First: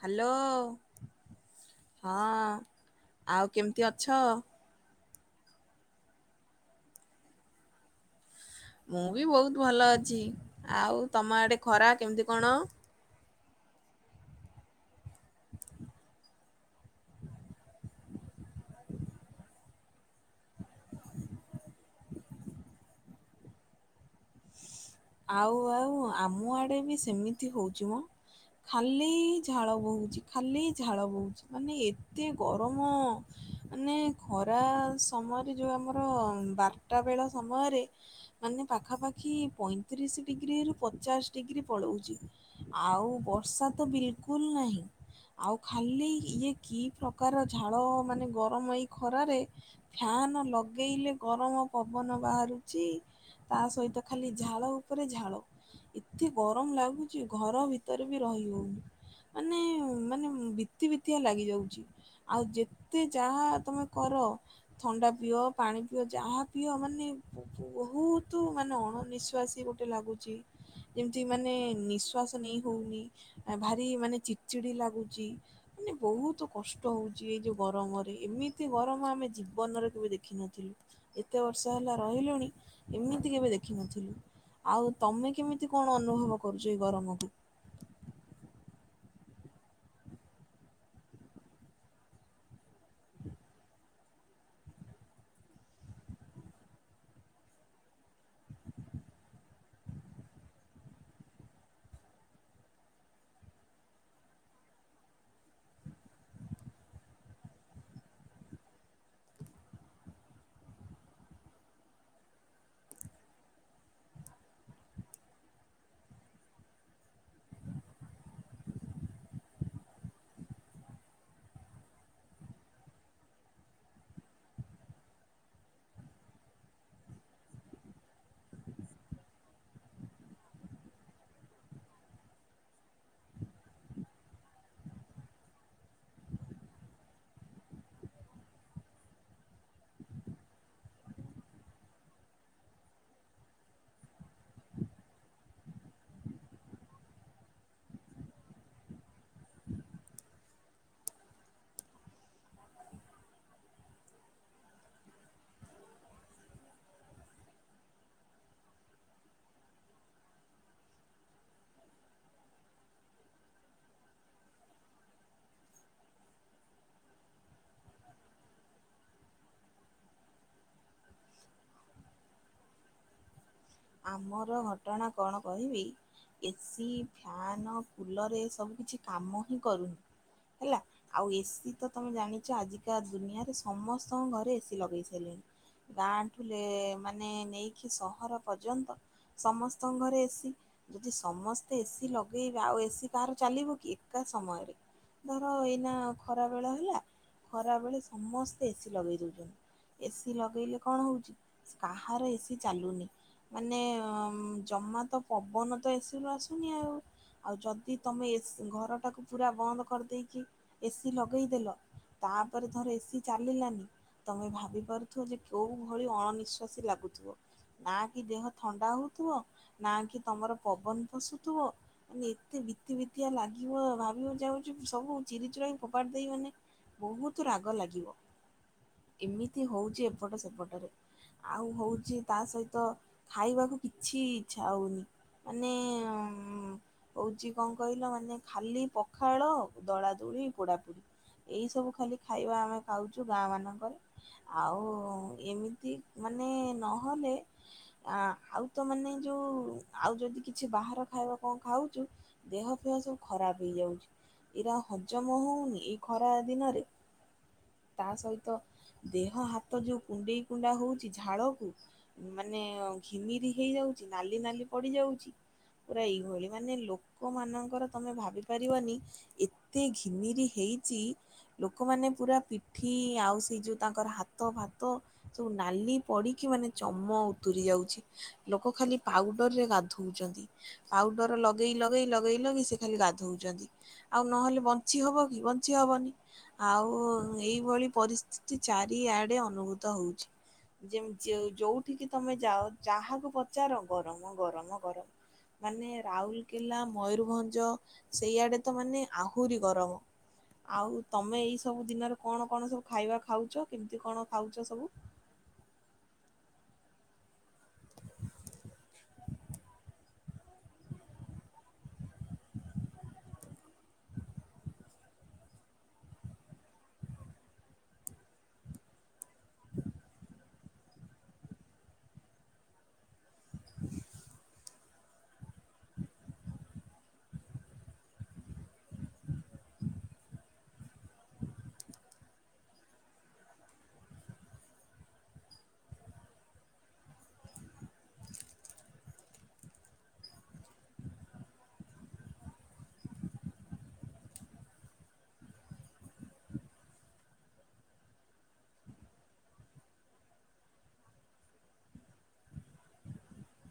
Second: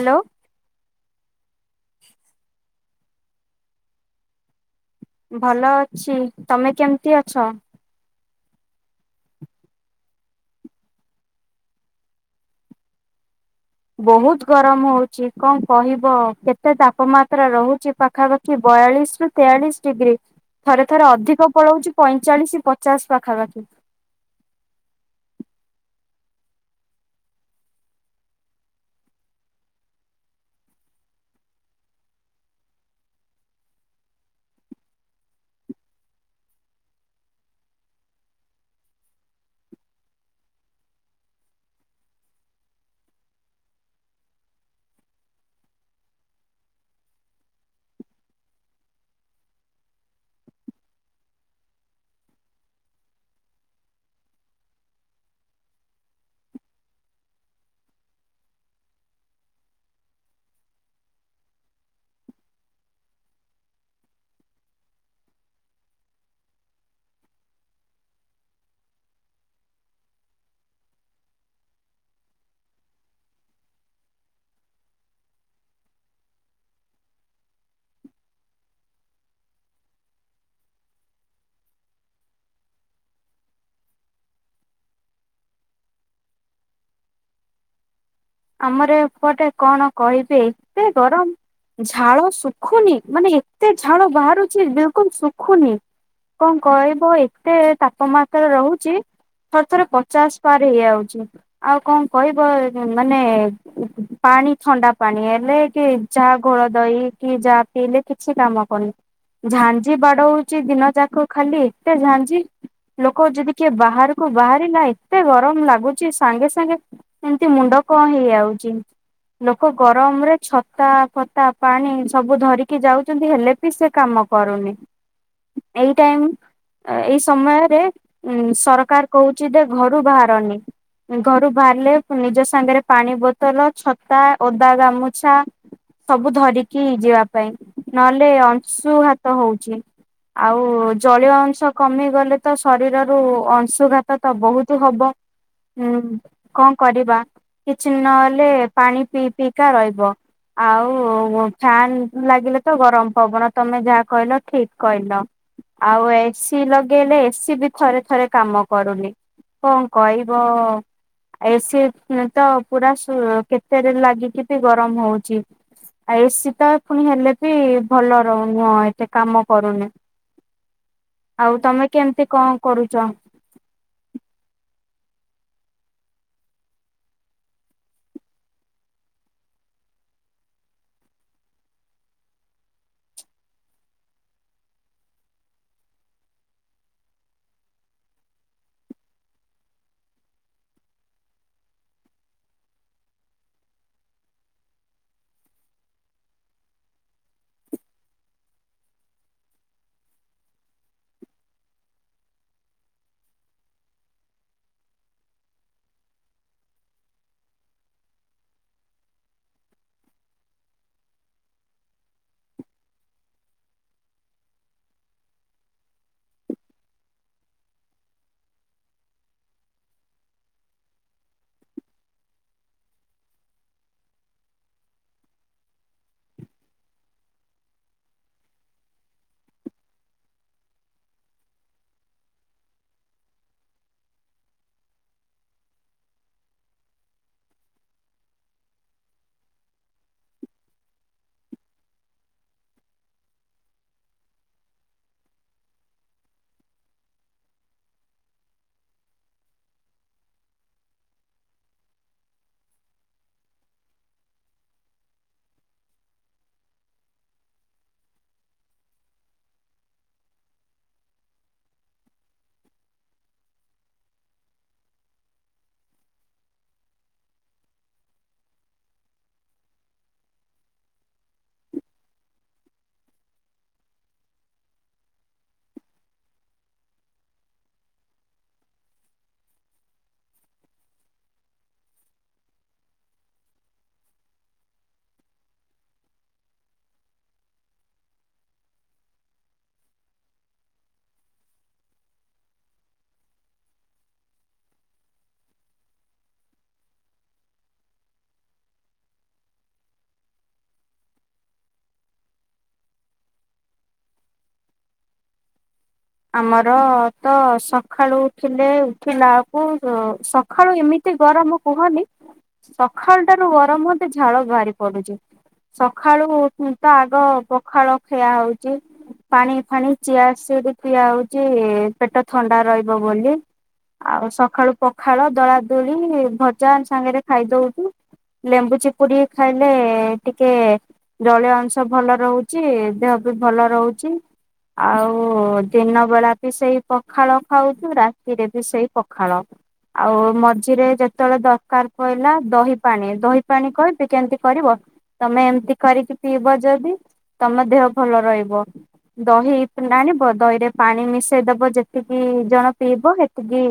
Hello. ହଁ ଆଉ କେମିତି ଅଛ। ଭଲ ଅଛି ତମେ କେମିତି ଅଛ। ମୁଁ ବି ବହୁତ ଭଲ ଅଛି ଆଉ ତମ ଆଡ଼େ ଖରା କେମିତି କଣ? ବହୁତ ଗରମ ହଉଛି କଣ କହିବ? କେତେ ତାପମାତ୍ରା ରହୁଛି ପାଖାପାଖି ବୟାଳିଶ ରୁ ତେୟାଳିଶ ଡିଗ୍ରୀ ଥରେ ଥରେ ଅଧିକ ପଳାଉଛି ପଇଁଚାଳିଶ ପଚାଶ ପାଖାପାଖି। ଆଉ ଆଉ ଆମ ଆଡେ ବି ସେମିତି ହଉଛି ମ ଖାଲି ଝାଳ ବୋହୁଛି ଖାଲି ଝାଳ ବୋହୁଛି ମାନେ ଏତେ ଗରମ ମାନେ ଖରା ସମୟରେ ଯୋଉ ଆମର ବାରଟା ବେଳ ସମୟରେ ମାନେ ପାଖାପାଖି ପଇଁ ତିରିଶ ଡିଗ୍ରୀରୁ ପଚାଶ ଡିଗ୍ରୀ ପଳାଉଛି ଆଉ ବର୍ଷା ତ ବିଲକୁଲ ନାହିଁ ଆଉ ଖାଲି ଇଏ କି ପ୍ରକାର ଝାଳ ମାନେ ଗରମ ଏଇ ଖରାରେ ଫ୍ୟାନ ଲଗେଇଲେ ଗରମ ପବନ ବାହାରୁଛି ତା ସହିତ ଖାଲି ଝାଳ ଉପରେ ଝାଳ ଏତେ ଗରମ ଲାଗୁଛି ଘର ଭିତରେ ବି ରହି ହଉନି ମାନେ ମାନେ ବିତି ବିତିଆ ଲାଗିଯାଉଛି ଆଉ ଯେତେ ଯାହା ତମେ କର ଥଣ୍ଡା ପିଅ ପାଣି ପିଅ ଯାହା ପିଅ ମାନେ ବହୁତ ମାନେ ଅଣ ନିିଶ୍ଵାସୀ ଗୋ ଲାଗୁଛି ଯେମିତି ମାନେ ନିଶ୍ଵାସ ନେଇ ହଉନି ଭାରି ମାନେ ଚିଡ଼ଚିଡି ଲାଗୁଛି ମାନେ ବହୁତ କଷ୍ଟ ହଉଛି ଏଇ ଯୋଉ ଗରମରେ ଏମିତି ଗରମ ଆମେ ଜୀବନରେ କେବେ ଦେଖିନଥିଲୁ। ଏତେ ବର୍ଷ ହେଲା ରହିଲୁଣି ଏମିତି କେବେ ଦେଖିନଥିଲୁ। ଆଉ ତମେ କେମିତି କଣ ଅନୁଭବ କରୁଛ ଏଇ ଗରମକୁ? ଆମରପଟେ କଣ କହିବେ ଏତେ ଗରମ ଝାଳ ଶୁଖୁନି ମାନେ ଏତେ ଝାଳ ବାହାରୁଛି ବିଲକୁଲ ଶୁଖୁନି କଣ କହିବ ଏତେ ତାପମାତ୍ରା ରହୁଛି ଥରେ ଥରେ ପଚାଶ ପାର ହେଇଯାଉଛି ଆଉ କଣ କହିବ। ମାନେ ପାଣି ଥଣ୍ଡା ପାଣି ହେଲେ କି ଯାହା ଘୋଳ ଦହି କି ଯାହା ପିଇଲେ କିଛି କାମ କରୁନି ଝାଞ୍ଜି ବାଡଉଛି ଦିନ ଯାକ ଖାଲି ଏତେ ଝାଞ୍ଜି ଲୋକ ଯଦି କିଏ ବାହାରକୁ ବାହାରିଲା ଏତେ ଗରମ ଲାଗୁଛି ସାଙ୍ଗେ ସାଙ୍ଗେ ଏମତି ମୁଣ୍ଡ କଣ ହେଇଯାଉଛି ଲୋକ ଗରମରେ ଛତା ଫତା ପାଣି ସବୁ ଧରିକି ଯାଉଛନ୍ତି ହେଲେ ବି ସେ କାମ କରୁନି। ଏଇ ଟାଇମ ଏଇ ସମୟରେ ସରକାର କହୁଛି ଯେ ଘରୁ ବାହାରନି ଘରୁ ବାହାରିଲେ ନିଜ ସାଙ୍ଗରେ ପାଣି ବୋତଲ ଛତା ଓଦା ଗାମୁଛା ସବୁ ଧରିକି ଯିବା ପାଇଁ ନହେଲେ ଅଂଶୁଘାତ ହଉଛି ଆଉ ଜଳୀୟ ଅଂଶ କମିଗଲେ ତ ଶରୀରରୁ ଅଂଶୁଘାତ ତ ବହୁତ ହବ ଉ କଣ କରିବା। କିଛିନ ନହେଲେ ପାଣି ପିଇ ପିଇିକା ରହିବ ଆଉ ଫ୍ୟାନ ଲାଗିଲେ ତ ଗରମ ପବନ ତମେ ଯାହା କହିଲ ଠିକ କହିଲ। ଆଉ ଏସି ଲଗେଇଲେ ଏସି ବି ଥରେ ଥରେ କାମ କରୁନି କଣ କହିବ ଏସି। ତ ପୁରା କେତେ ଲାଗିକି ବି ଗରମ ହଉଛି। ଆଉ ଏସିି ତ ପୁଣି ହେଲେ ବି ଭଲ ରହୁନି ହ ଏତେ କାମ କରୁନି ଆଉ ତମେ କେମିତି କଣ କରୁଛ? ଆମର ଘଟଣା କଣ କହିବି ଏସି, ଫ୍ୟାନ, କୁଲର ଏ ସବୁ କିଛି କାମ ହିଁ କରୁନି। ହେଲା ଆଉ ଏସି ତ ତମେ ଜାଣିଛ ଆଜିକା ଦୁନିଆରେ ସମସ୍ତଙ୍କ ଘରେ ଏସିି ଲଗେଇ ସାରିଲେଣି ଗାଁଠୁ ମାନେ ନେଇକି ସହର ପର୍ଯ୍ୟନ୍ତ ସମସ୍ତଙ୍କ ଘରେ ଏସିି ଯଦି ସମସ୍ତେ ଏସିି ଲଗାଇବେ ଆଉ ଏସିି କାହାର ଚାଲିବ କି ଏକା ସମୟରେ ଧର ଏଇନା ଖରା ବେଳ ହେଲା ଖରାବେେଳେ ସମସ୍ତେ ଏସି ଲଗାଇ ଦେଉଛନ୍ତି ଏସିି ଲଗାଇଲେ କଣ ହେଉଛି କାହାର ଏସିି ଚାଲୁନି ମାନେ ଜମା ତ ପବନ ତ ଏସିରୁୁ ଆସୁନି ଆଉ ଆଉ ଯଦି ତମେ ଏ ଘରଟାକୁ ପୁରା ବନ୍ଦ କରିଦେଇକି ଏସିି ଲଗେଇଦେଲ ତାପରେ ଧର ଏସିି ଚାଲିଲାନି ତମେ ଭାବି ପାରୁଥ ଯେ କେଉଁ ଭଳି ଅଣନିଶ୍ଵାସୀ ଲାଗୁଥିବ। ନା କି ଦେହ ଥଣ୍ଡା ହଉଥିବ ନା କି ତମର ପବନ ପଷୁଥିବ ମାନେ ଏତେ ବିତି ବିତିଆ ଲାଗିବ ଭାବିବାକୁ ଯାଉଛି ସବୁ ଚିରି ଚିୁର ହି ଫୋପାଡ଼ି ଦେଇ ମାନେ ବହୁତ ରାଗ ଲାଗିବ ଏମିତି ହଉଛି ଏପଟ ସେପଟରେ ଆଉ ହଉଛି ତା ସହିତ। ତ ଖାଇବାକୁ କିଛି ଇଚ୍ଛା ହେଉନି ମାନେ ହେଉଛି କଣ କହିଲ ମାନେ ଖାଲି ପଖାଳ ଦଳା ଦୁଳି ପୋଡ଼ାପୋଡ଼ି ଏଇସବୁ ଖାଲି ଖାଇବା ଆମେ ଖାଉଛୁ ଗାଁ ମାନଙ୍କରେ ଆଉ ଏମିତି ମାନେ ନହେଲେ ଆ ଆଉ ତ ମାନେ ଯୋଉ ଆଉ ଯଦି କିଛି ବାହାର ଖାଇବା କଣ ଖାଉଛୁ। ଦେହ ଫହ ସବୁ ଖରାପ ହେଇଯାଉଛି ଏଇରା ହଜମ ହଉନି ଏଇ ଖରା ଦିନରେ ତା ସହିତ ଦେହ ହାତ ଯୋଉ କୁଣ୍ଡେଇ କୁଣ୍ଡା ହଉଛି ଝାଳକୁ ମାନେ ଘିମିରି ହେଇଯାଉଛି ନାଲି ନାଲି ପଡିଯାଉଛି ପୁରା ଏଇଭଳି ମାନେ ଲୋକମାନାନଙ୍କର ତମେ ଭାବି ପାରିବନି ଏତେ ଘିମିରି ହେଇଛି ଲୋକମାନେ ପୁରା ପିଠି ଆଉ ସେ ଯୋଉ ତାଙ୍କର ହାତ ଫାତ ସବୁ ନାଲି ପଡିକି ମାନେ ଚମ ଉତୁରି ଯାଉଛି। ଲୋକ ଖାଲି ପାଉଡରରେ ଗାଧଉଛନ୍ତି ପାଉଡର ଲଗେଇ ଲଗେଇ ଲଗେଇ ଲଗେଇ ସେ ଖାଲି ଗାଧଉଛନ୍ତି। ଆଉ ନହେଲେ ବଞ୍ଚି ହେବ କି ବଞ୍ଚି ହେବନି ଆଉ ଏଇଭଳି ପରିସ୍ଥିତି ଚାରିଆଡ଼େ ଅନୁଭୂତ ହଉଛି ଯେମିତି। ଯୋଉଠିକି ତମେ ଯାଅ ଯାହାକୁ ପଚାର ଗରମ ଗରମ ଗରମ ମାନେ ରାଉରକେଲା ମୟରଭଞ୍ଜ ସେଇଆଡେ ତ ମାନେ ଆହୁରି ଗରମ ଆଉ ତମେ ଏଇ ସବୁ ଦିନରେ କଣ କଣ ସବୁ ଖାଇବା ଖାଉଛ କେମିତି କଣ ଖାଉଛ ସବୁ। ଆମର ତ ସଖାଳୁ ଉଠିଲେ ଉଠିଲା ବେଳକୁ ସକାଳୁ ଏମିତି ଗରମ କୁହନି ସକାଳୁ ଟାରୁ ଗରମ ହୁନ୍ତ ଝାଳ ବାହାରି ପଡୁଛି ସକାଳୁ ତ ଆଗ ପଖାଳ ଖିଆ ହଉଛି ପାଣି ଫାଣି ଚିଆ ସିଡ୍ସ। ଠିଆ ହଉଛି ପେଟ ଥଣ୍ଡା ରହିବ ବୋଲି। ଆଉ ସକାଳୁ ପଖାଳ ଦଳା ଦୁଳି ଭଜା ସାଙ୍ଗରେ ଖାଇଦଉଛୁ। ଲେମ୍ବୁ ଚିପରି ଖାଇଲେ ଟିକେ ଜଳୀୟ ଅଂଶ ଭଲ ରହୁଛି ଦେହ ବି ଭଲ ରହୁଛି ଆଉ। ଦିନ ବେଳା ବି ସେଇ ପଖାଳ ଖାଉଛୁ ରାତିରେ ବି ସେଇ ପଖାଳ ଆଉ ମଝିରେ ଯେତେବେଳେ ଦରକାର ପହିଲା ଦହି ପାଣି ଦହି ପାାଣି କହିବି କେମିତି କରିବ ତମେ ଏମିତି କରିକି ପିଇବ ଯଦି ତମ ଦେହ ଭଲ ରହିବ। ଦହି ଆଣିବ। ଦହିରେ ପାଣି ମିଶେଇ ଦବ ଯେତିକି ଜଣ ପିଇବ ସେତିକି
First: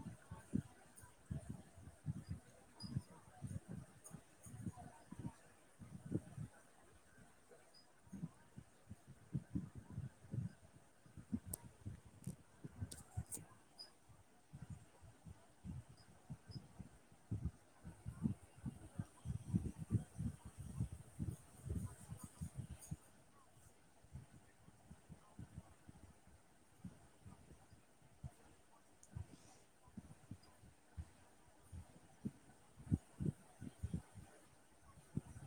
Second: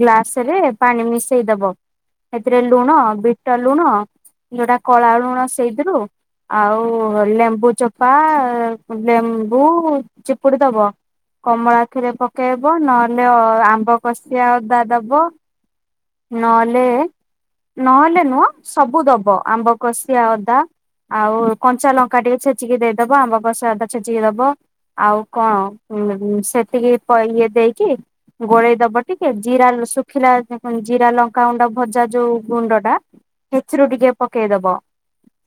ଗ୍ଲାସ ରେ ପାଣି ମିଶେଇ ଦବ। ସେଥିରେ ଲୁଣ, ବିଟ ଲୁଣ, ଯୋଉଟା କଳା ଲୁଣ, ସେଇଥିରୁ ଆଉ ଲେମ୍ବୁ ଚୋପା ଲେମ୍ବୁ ଚି ଚିପୁଡି ଦବ କମଳାଥିରେ ପକେଇବ ନହେଲେ ଆମ୍ବ କଷିଆ ଅଦା ଦବ ନହେଲେ ନହେଲେ ନୁହ ସବୁ ଦବ ଆମ୍ବ କଷିଆ ଅଦା, ଆଉ କଞ୍ଚା ଲଙ୍କା, ଟିକେ ଛେଚିକି ଦେଇଦବ ଆମ୍ବ କଷିଆ ଅଦା ଛେଚିକି ଦବ ଆଉ। କଣ ସେତିକି ଇଏ ଦେଇକି ଗୋଳେଇ ଦବ ଟିକେ ଜୀରା ଶୁଖିଲା ଜିରା ଲଙ୍କା ଗୁଣ୍ଡ ଭଜା ଯୋଉ ଗୁଣ୍ଡ ଟା ସେଥିରୁ ଟିକେ ପକେଇ ଦବ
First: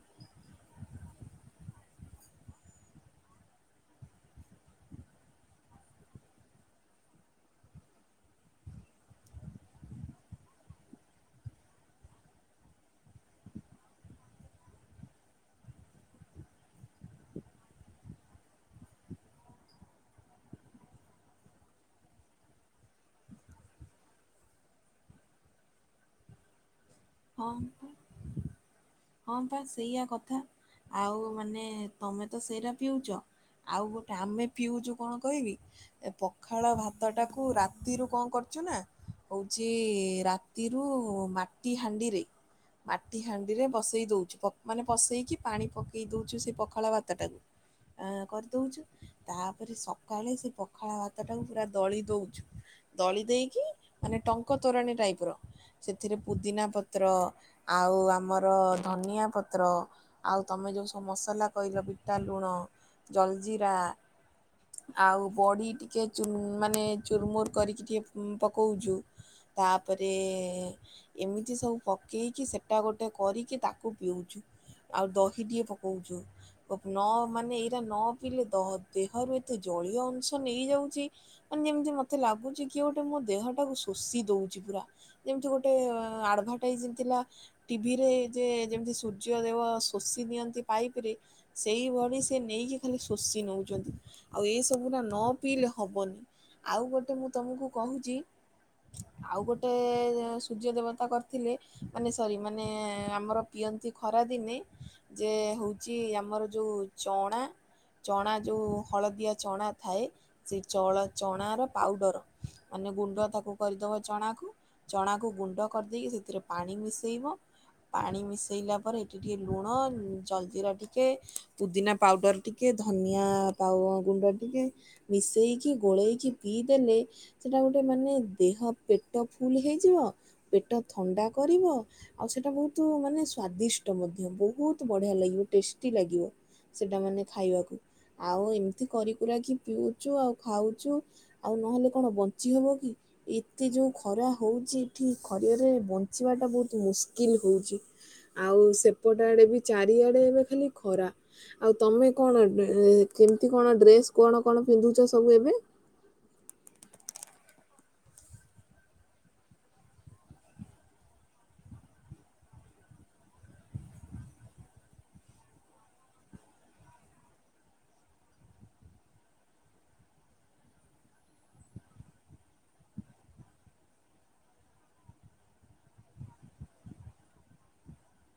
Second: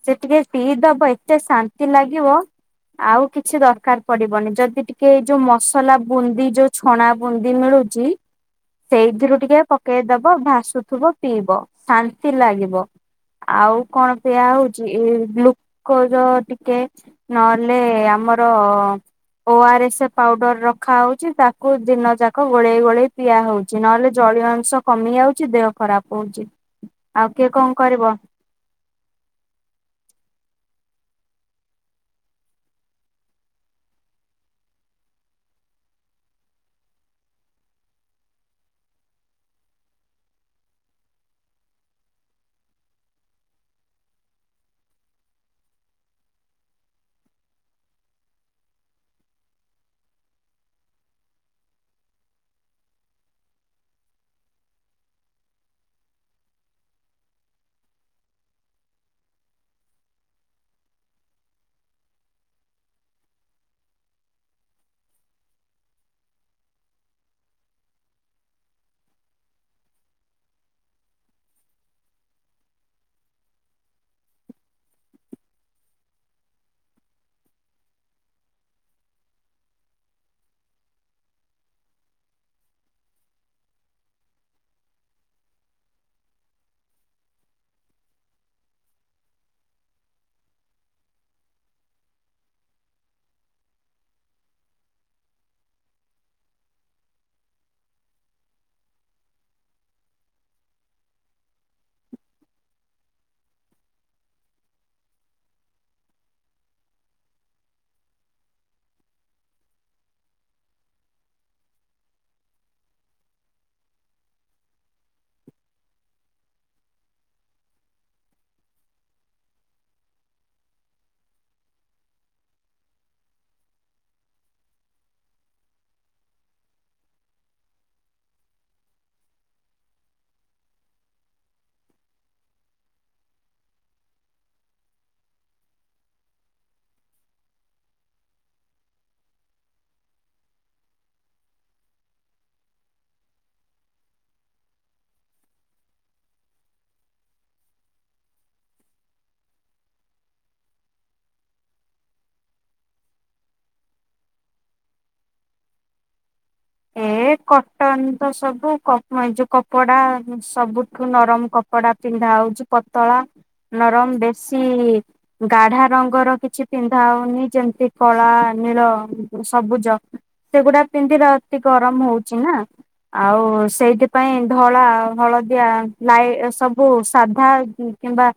ସେ ଟିକେ ପିଇଦବ ଏତେ ଶାନ୍ତି ଲାଗିବ ଆଉ କିଛି ଦରକାର ପଡିବନି। ଯଦି। ଟିକେ ଏଇ ଯୋଉ ମସଲା ବୁନ୍ଦି ଯୋଉ ଛଣା ବୁନ୍ଦି ମିଳୁଛି ସେଇଥିରୁ ଟିକେ ପକେଇଦବ ଭାସୁଥିବ ପିଇବ ଶାନ୍ତି ଲାଗିବ। ଆଉ କଣ ପିୟଆ ହଉଛି ଗ୍ଲୁକୋଜ ଟିକେ ନହେଲେ ଆମର। ଓଆର୍ ଏସ୍ ପାଉଡର ରଖା ହଉଛି ତାକୁ ଦିନ ଯାକ ଗୋଳେଇ ଗୋଳେଇ ପିଆ ହଉଛି। ନହେଲେ ଜଳୀୟ ଅଂଶ କମି ଯାଉଛି ଦେହ ଖରାପ ହଉଛି। ଆଉ କିଏ ହଁ କଣ କରିବ ହଁ ପା ଆଉ ମାନେ ତମେ ତ ସେଇଟା ପିଉଛ ଆଉ ଗୋଟେ ଆମେ ପିଉଛୁ କଣ କହିବି ଏ ପଖାଳ ଭାତଟାକୁ ରାତିରୁ କଣ କରୁଛୁ ନା ହଉଛି ରାତିରୁ। ମାଟି ହାଣ୍ଡିରେ ମାଟି ହାଣ୍ଡିରେ ବସେଇ ଦେଉଛୁ ମାନେ ବସେଇକି ପାଣି ପକାଇ ଦେଉଛୁ ସେ ପଖାଳ ଭାତଟାକୁ କରିଦଉଛୁ ତାପରେ ସକାଳେ ସେ ପଖାଳ ଭାତଟାକୁ ପୁରା ଦଳି ଦେଉଛୁ ଦଳି ଦେଇକି ମାନେ ଟଙ୍କ ତୋରାଣୀ ଟାଇପ ର ସେଥିରେ। ପୁଦିନା ପତ୍ର, ଆଉ ଆମର ଧନିଆ ପତ୍ର, ଆଉ ତମେ ଯେଉଁ ସବୁ ମସଲା, କହିଲ ବିଟା ଲୁଣ, ଜଲଜିିରା, ଆଉ ବଡ଼ି ଟିକେ ମାନେ ଚୁର୍ମୁର କରିକି ଟିକେ ପକଉଛୁ ତାପରେ। ଏମିତି ସବୁ ପକେଇକି ସେଇଟା ଗୋଟେ କରିକି ତାକୁ ପିଉଛୁ ଆଉ ଦହିଟିଏ ପକାଉଛୁ ନ ମାନେ ଏଇଟା ନ ପିଇଲେ ଦେହରୁ ଏତେ ଜଳୀୟ ଅଂଶ ନେଇଯାଉଛି ମାନେ ଯେମିତି ମୋତେ ଲାଗୁଛି କି ଗୋଟେ ମୋ ଦେହଟାକୁ ଶୋଷି ଦେଉଛି ପୁରା ଯେମିତି ଗୋଟେ। ଆଡ଼ଭଟାଇଜ ଥିଲା ଟିଭିରେ ଯେ ଯେମିତି ସୂର୍ଯ୍ୟଦେବ ଶୋଷି ନିଅନ୍ତି ପାଇପ ରେ ସେଇଭଳି ସେ ନେଇକି ଖାଲି ଶୋଷି ନେଉଛନ୍ତି ଆଉ ଏସବୁୁର ନ ପିଇଲେ ହବନି ଆଉ ଗୋଟେ ମୁଁ ତମକୁ କହୁଛି ଆଉ ଗୋଟେ ସୂର୍ଯ୍ୟଦେବ। କରିଥିଲେ ମାନେ ସରି ମାନେ ଆମର ପିଅନ୍ତି ଖରା ଦିନେ ଯେ ହେଉଛି ଆମର ଯେଉ ଚଣା ଚଣା ଯେଉ ହଳଦିଆ ଚଣା ଥାଏ ସେ ଚ ଚଣାର ପାଉଡ଼ର ମାନେ ଗୁଣ୍ଡ ତାକୁ କରିଦେବ ଚଣାକୁ ଚଣାକୁ ଗୁଣ୍ଡ। କରିଦେଇକି ସେଥିରେ ପାଣି ମିଶେଇବ ପାଣି ମିଶେଇଲା ପରେ ଏଠି ଟିକେ ଲୁଣ ଜଲଜିିରା ଟିକେ ପୁଦିନା ପାଉଡର ଟିକେ ଧନିଆ ଗୁଣ୍ଡ ଟିକେ ମିଶେଇକି ଗୋଳେଇକି ପିଇ ଦେେଲେ ସେଟା ଗୋଟେ ମାନେ ଦେହ ପେଟ ଫୁଲ ହେଇଯିବ। ପେଟ ଥଣ୍ଡା କରିବ ଆଉ ସେଇଟା ବହୁତ ମାନେ ସ୍ଵାଦିଷ୍ଟ ମଧ୍ୟ ବହୁତ ବଢ଼ିଆ ଲାଗିବ ଟେଷ୍ଟି ଲାଗିବ ସେଇଟା ମାନେ ଖାଇବାକୁ ଆଉ ଏମିତି କରିକୁର କିି ପିଉଛୁ ଆଉ ଖାଉଛୁ ଆଉ ନହେଲେ କଣ ବଞ୍ଚି ହେେବ କି ଏତେ ଯେଉଁ ଖରା ହେଉଛି ଏଠି। ଖରିଆରେ ବଞ୍ଚିବାଟା ବହୁତ ମୁସ୍କିଲ ହଉଛି ଆଉ ସେପଟ ଆଡେ ବି ଚାରିଆଡ଼େ ଏବେ ଖାଲି ଖରା ଆଉ ତମେ କଣ କେମିତି କଣ ଡ୍ରେସ୍ କଣ କଣ ପିନ୍ଧୁଛ ସବୁ ଏବେ। ଏ କଟନ ତ ସବୁ ଏଇ ଯୋଉ କପଡା ସବୁଠୁ ନରମ କପଡା ପିନ୍ଧା ହଉଛି ପତଳା ନରମ ବେଶୀ ଗାଢା ରଙ୍ଗର କିଛି ପିନ୍ଧା ହଉନି ଯେମିତି କଳା ନୀଳ ସବୁଜ ସେଗୁଡା ପିନ୍ଧି ର ଗରମ ହଉଛି ନା ଆଉ ସେଇଥିପାଇ ଧଳା ହଳଦିଆ ଲାଇ ସବୁ ସାଧା କିମ୍ବା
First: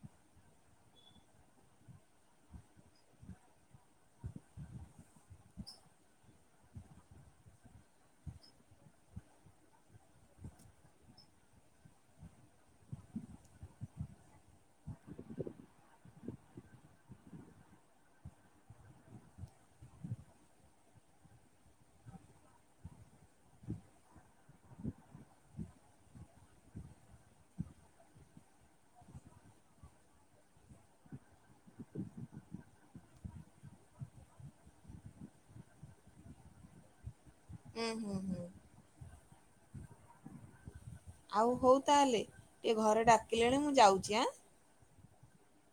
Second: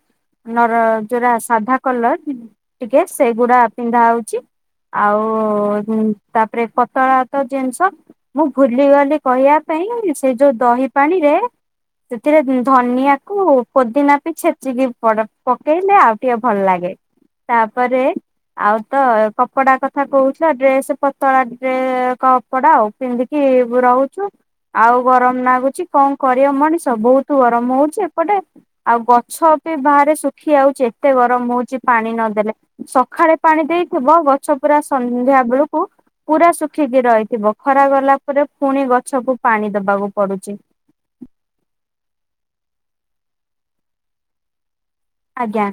ନ ଯୋୁରା ସାଧା କଲର ଟିକେ ସେଗୁଡା ପିନ୍ଧା ହଉଛି ଆଉ ତାପରେ ପତଳା ତ ଜିନିଷ। ମୁଁ ଭୁଲିଗଲି କହିବା ପାଇଁ ସେ ଯୋଉ ଦହି ପାଣିରେ ସେଥିରେ ଧନିଆକୁ ପୋଦିନା ପ ଛେଚିକି ପକେଇଲେ ଆଉ ଟିକେ ଭଲ ଲାଗେ ତାପରେ ଆଉ ତ କପଡା କଥା କହୁଥିଲା ଡ୍ରେସ ପତଳା ଡ କପଡା ଆଉ। ପିନ୍ଧିକି ରହୁଛୁ ଆଉ ଗରମ ଲାଗୁଛି କଣ କରିବ ମଣିଷ ବହୁତ ଗରମ ହଉଛି ଏପଟେ ଆଉ ଗଛ ବି ବାହାରେ ଶୁଖି ଯାଉଛି ଏତେ ଗରମ ହଉଛି ପାଣି ନଦେଲେ ସକାଳେ ପାଣି ଦେଇଥିବ ଗଛ ପୁରା ସନ୍ଧ୍ୟା ବେଳକୁ ପୁରା ଶୁଖିକି ରହିଥିବ। ଖରା ଗଲା ପରେ ପୁଣି ଗଛ ସଛବୁ ପାଣି ଦବାକୁ ପଡୁଛି। ଆଉ ହଉ ତାହେଲେ ଟିକେ ଘରେ ଡାକିଲେଣି ମୁଁ ଯାଉଛି ଆଁ। ଆଜ୍ଞା